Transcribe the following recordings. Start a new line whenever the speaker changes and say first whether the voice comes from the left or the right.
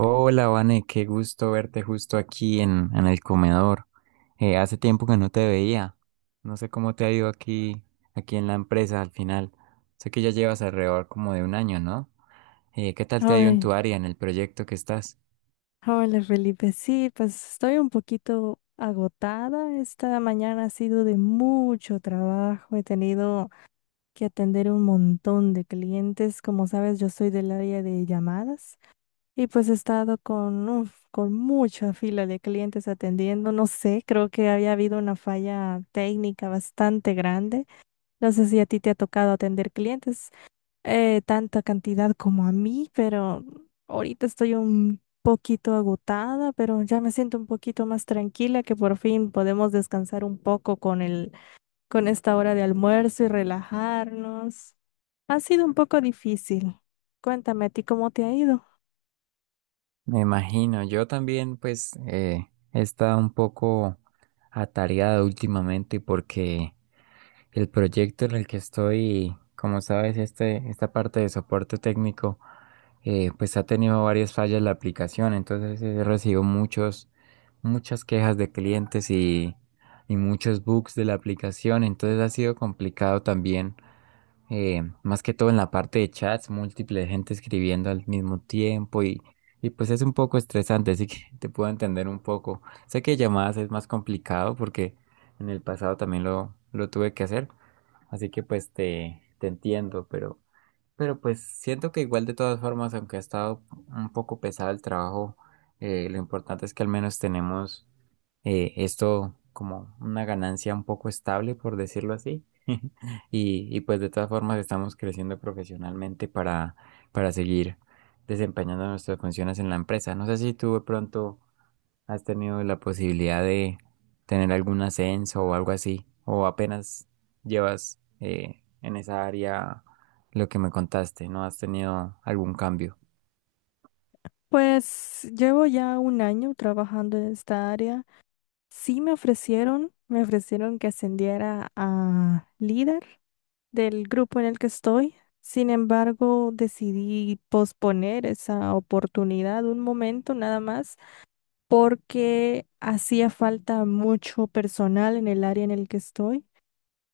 right: Hola, Vane, qué gusto verte justo aquí en el comedor. Hace tiempo que no te veía. No sé cómo te ha ido aquí, aquí en la empresa al final. Sé que ya llevas alrededor como de un año, ¿no? ¿Qué tal te ha ido en
left: Ay,
right: tu área, en el proyecto que estás?
left: hola Felipe. Sí, pues estoy un poquito agotada. Esta mañana ha sido de mucho trabajo. He tenido que atender un montón de clientes. Como sabes, yo soy del área de llamadas y pues he estado con, uf, con mucha fila de clientes atendiendo. No sé, creo que había habido una falla técnica bastante grande. No sé si a ti te ha tocado atender clientes tanta cantidad como a mí, pero ahorita estoy un poquito agotada, pero ya me siento un poquito más tranquila que por fin podemos descansar un poco con esta hora de almuerzo y relajarnos. Ha sido un poco difícil. Cuéntame a ti cómo te ha ido.
right: Me imagino, yo también pues he estado un poco atareado últimamente porque el proyecto en el que estoy, como sabes, esta parte de soporte técnico, pues ha tenido varias fallas la aplicación, entonces he recibido muchas quejas de clientes y muchos bugs de la aplicación, entonces ha sido complicado también, más que todo en la parte de chats, múltiple gente escribiendo al mismo tiempo y pues es un poco estresante, así que te puedo entender un poco. Sé que llamadas es más complicado porque en el pasado también lo tuve que hacer. Así que pues te entiendo, pero pues siento que igual de todas formas, aunque ha estado un poco pesado el trabajo, lo importante es que al menos tenemos esto como una ganancia un poco estable, por decirlo así. Y pues de todas formas estamos creciendo profesionalmente para seguir desempeñando nuestras funciones en la empresa. No sé si tú de pronto, ¿has tenido la posibilidad de tener algún ascenso o algo así? ¿O apenas llevas en esa área lo que me contaste? ¿No has tenido algún cambio?
left: Pues llevo ya un año trabajando en esta área. Me ofrecieron que ascendiera a líder del grupo en el que estoy. Sin embargo, decidí posponer esa oportunidad un momento nada más porque hacía falta mucho personal en el área en el que estoy.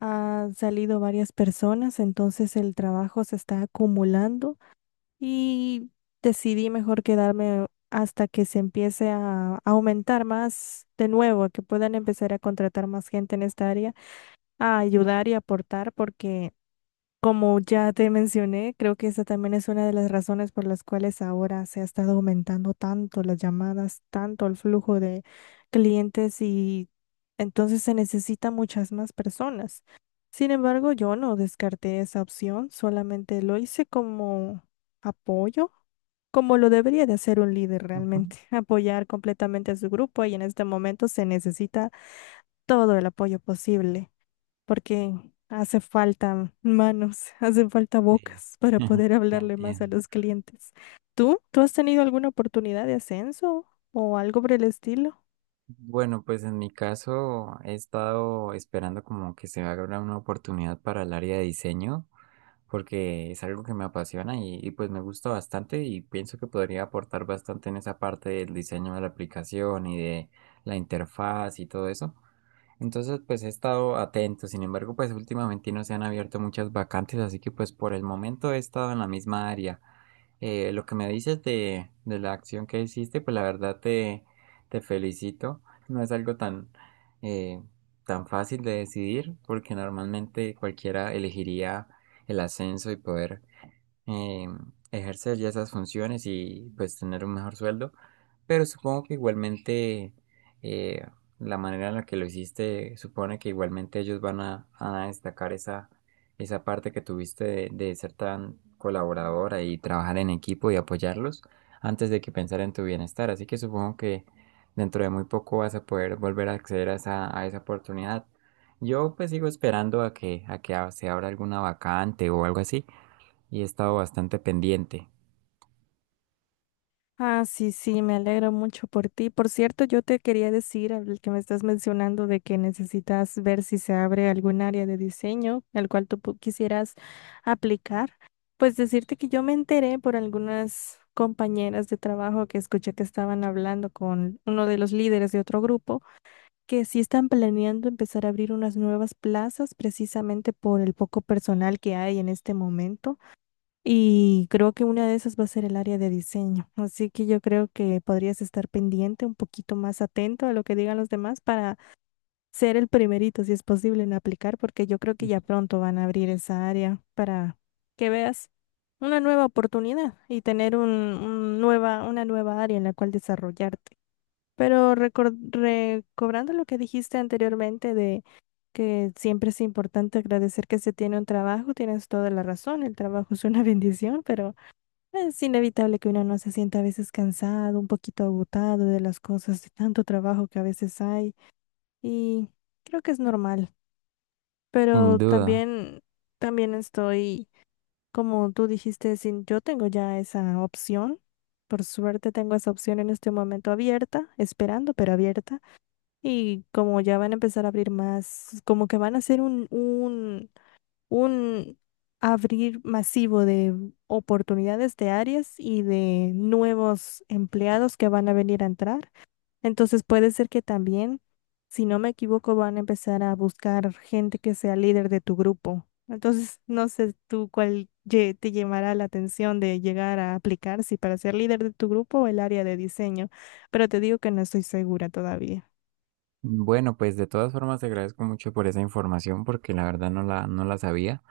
left: Han salido varias personas, entonces el trabajo se está acumulando y decidí mejor quedarme hasta que se empiece a aumentar más de nuevo, que puedan empezar a contratar más gente en esta área, a ayudar y aportar porque, como ya te mencioné, creo que esa también es una de las razones por las cuales ahora se ha estado aumentando tanto las llamadas, tanto el flujo de clientes, y entonces se necesitan muchas más personas. Sin embargo, yo no descarté esa opción, solamente lo hice como apoyo, como lo debería de hacer un líder
right: Ujú.
left: realmente, apoyar completamente a su grupo, y en este momento se necesita todo el apoyo posible porque hace falta manos, hace falta
right: Sí.
left: bocas para poder hablarle más a
right: Entiendo.
left: los clientes. ¿Tú? ¿Tú has tenido alguna oportunidad de ascenso o algo por el estilo?
right: Bueno, pues en mi caso he estado esperando como que se abra una oportunidad para el área de diseño, porque es algo que me apasiona y pues me gusta bastante y pienso que podría aportar bastante en esa parte del diseño de la aplicación y de la interfaz y todo eso. Entonces pues he estado atento, sin embargo pues últimamente no se han abierto muchas vacantes, así que pues por el momento he estado en la misma área. Lo que me dices de la acción que hiciste, pues la verdad te felicito. No es algo tan, eh, tan fácil de decidir, porque normalmente cualquiera elegiría el ascenso y poder eh, ejercer ya esas funciones y pues tener un mejor sueldo, pero supongo que igualmente eh, la manera en la que lo hiciste supone que igualmente ellos van a destacar esa, esa parte que tuviste de ser tan colaboradora y trabajar en equipo y apoyarlos antes de que pensar en tu bienestar, así que supongo que dentro de muy poco vas a poder volver a acceder a esa oportunidad. Yo pues sigo esperando a a que se abra alguna vacante o algo así y he estado bastante pendiente,
left: Ah, sí, sí, me alegro mucho por ti. Por cierto, yo te quería decir, al que me estás mencionando, de que necesitas ver si se abre algún área de diseño al cual tú quisieras aplicar. Pues decirte que yo me enteré por algunas compañeras de trabajo que escuché que estaban hablando con uno de los líderes de otro grupo, que sí están planeando empezar a abrir unas nuevas plazas precisamente por el poco personal que hay en este momento, y creo que una de esas va a ser el área de diseño. Así que yo creo que podrías estar pendiente, un poquito más atento a lo que digan los demás, para ser el primerito, si es posible, en aplicar, porque yo creo que ya pronto van a abrir esa área para que veas una nueva oportunidad y tener una nueva área en la cual desarrollarte. Pero recobrando lo que dijiste anteriormente, de que siempre es importante agradecer que se tiene un trabajo, tienes toda la razón, el trabajo es una bendición, pero es inevitable que uno no se sienta a veces cansado, un poquito agotado de las cosas, de tanto trabajo que a veces hay, y creo que es normal,
right: sin
left: pero
right: duda.
left: también, también estoy, como tú dijiste, sin, yo tengo ya esa opción, por suerte tengo esa opción en este momento abierta, esperando, pero abierta. Y como ya van a empezar a abrir más, como que van a hacer un abrir masivo de oportunidades de áreas y de nuevos empleados que van a venir a entrar. Entonces puede ser que también, si no me equivoco, van a empezar a buscar gente que sea líder de tu grupo. Entonces, no sé tú cuál te llamará la atención de llegar a aplicar, si para ser líder de tu grupo o el área de diseño, pero te digo que no estoy segura todavía.
right: Bueno, pues de todas formas te agradezco mucho por esa información porque la verdad no no la sabía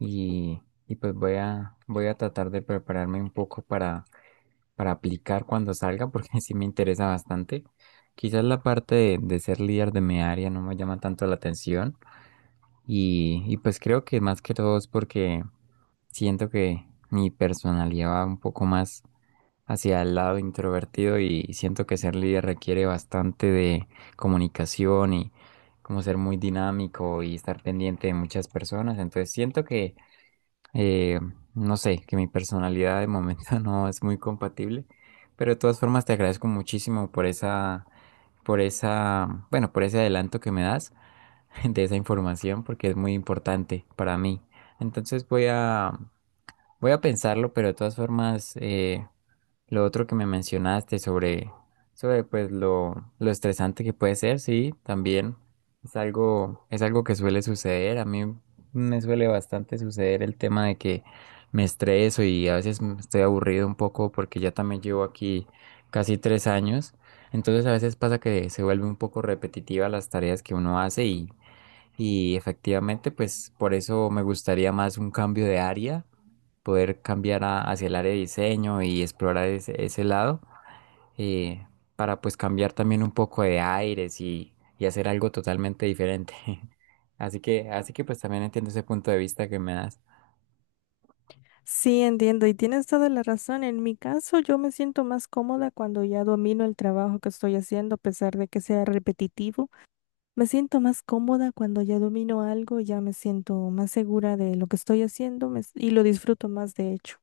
right: y, y pues voy voy a tratar de prepararme un poco para aplicar cuando salga porque sí me interesa bastante. Quizás la parte de ser líder de mi área no me llama tanto la atención. Y pues creo que más que todo es porque siento que mi personalidad va un poco más hacia el lado introvertido y siento que ser líder requiere bastante de comunicación y como ser muy dinámico y estar pendiente de muchas personas. Entonces siento que, eh, no sé, que mi personalidad de momento no es muy compatible, pero de todas formas te agradezco muchísimo por esa, bueno, por ese adelanto que me das. De esa información porque es muy importante para mí. Entonces voy voy a pensarlo, pero de todas formas, lo otro que me mencionaste sobre, sobre pues lo estresante que puede ser, sí, también es algo que suele suceder. A mí me suele bastante suceder el tema de que me estreso y a veces estoy aburrido un poco porque ya también llevo aquí casi tres años. Entonces a veces pasa que se vuelve un poco repetitiva las tareas que uno hace y efectivamente, pues por eso me gustaría más un cambio de área, poder cambiar hacia el área de diseño y explorar ese, ese lado, eh, para pues cambiar también un poco de aires y hacer algo totalmente diferente. Así que pues también entiendo ese punto de vista que me das.
left: Sí, entiendo y tienes toda la razón. En mi caso, yo me siento más cómoda cuando ya domino el trabajo que estoy haciendo, a pesar de que sea repetitivo. Me siento más cómoda cuando ya domino algo, ya me siento más segura de lo que estoy haciendo y lo disfruto más, de hecho.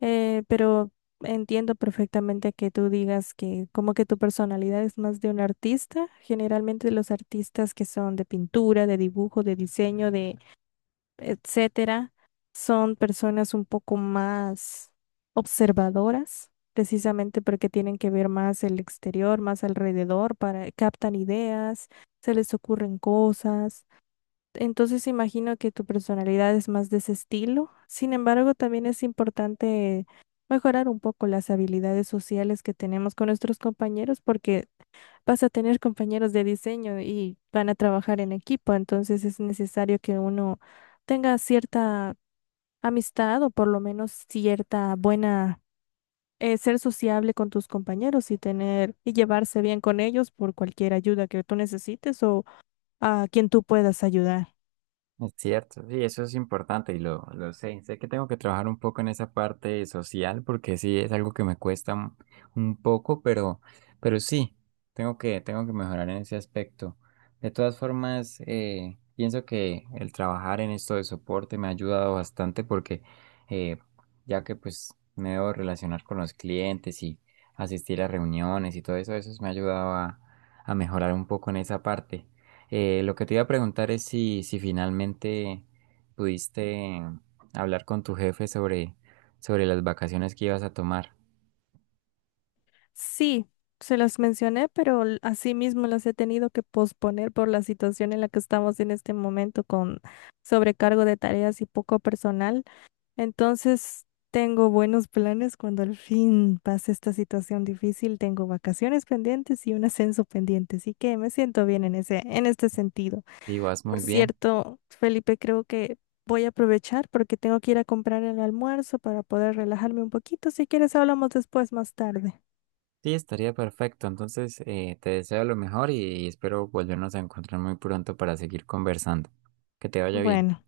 left: Pero entiendo perfectamente que tú digas que como que tu personalidad es más de un artista. Generalmente los artistas que son de pintura, de dibujo, de diseño, de etcétera, son personas un poco más observadoras, precisamente porque tienen que ver más el exterior, más alrededor, para captan ideas, se les ocurren cosas. Entonces imagino que tu personalidad es más de ese estilo. Sin embargo, también es importante mejorar un poco las habilidades sociales que tenemos con nuestros compañeros porque vas a tener compañeros de diseño y van a trabajar en equipo, entonces es necesario que uno tenga cierta amistad o por lo menos cierta buena, ser sociable con tus compañeros y tener y llevarse bien con ellos por cualquier ayuda que tú necesites o a quien tú puedas ayudar.
right: Es cierto, sí, eso es importante y lo sé. Sé que tengo que trabajar un poco en esa parte social porque sí es algo que me cuesta un poco, pero sí, tengo tengo que mejorar en ese aspecto. De todas formas, pienso que el trabajar en esto de soporte me ha ayudado bastante porque eh, ya que pues me debo relacionar con los clientes y asistir a reuniones y todo eso, eso me ha ayudado a mejorar un poco en esa parte. Lo que te iba a preguntar es si finalmente pudiste hablar con tu jefe sobre, sobre las vacaciones que ibas a tomar.
left: Sí. Se las mencioné, pero asimismo las he tenido que posponer por la situación en la que estamos en este momento con sobrecargo de tareas y poco personal. Entonces, tengo buenos planes cuando al fin pase esta situación difícil. Tengo vacaciones pendientes y un ascenso pendiente, así que me siento bien en en este sentido.
right: Y vas
left: Por
right: muy bien.
left: cierto, Felipe, creo que voy a aprovechar porque tengo que ir a comprar el almuerzo para poder relajarme un poquito. Si quieres, hablamos después, más tarde.
right: Sí, estaría perfecto. Entonces, te deseo lo mejor y espero volvernos a encontrar muy pronto para seguir conversando. Que te vaya bien.
left: Bueno.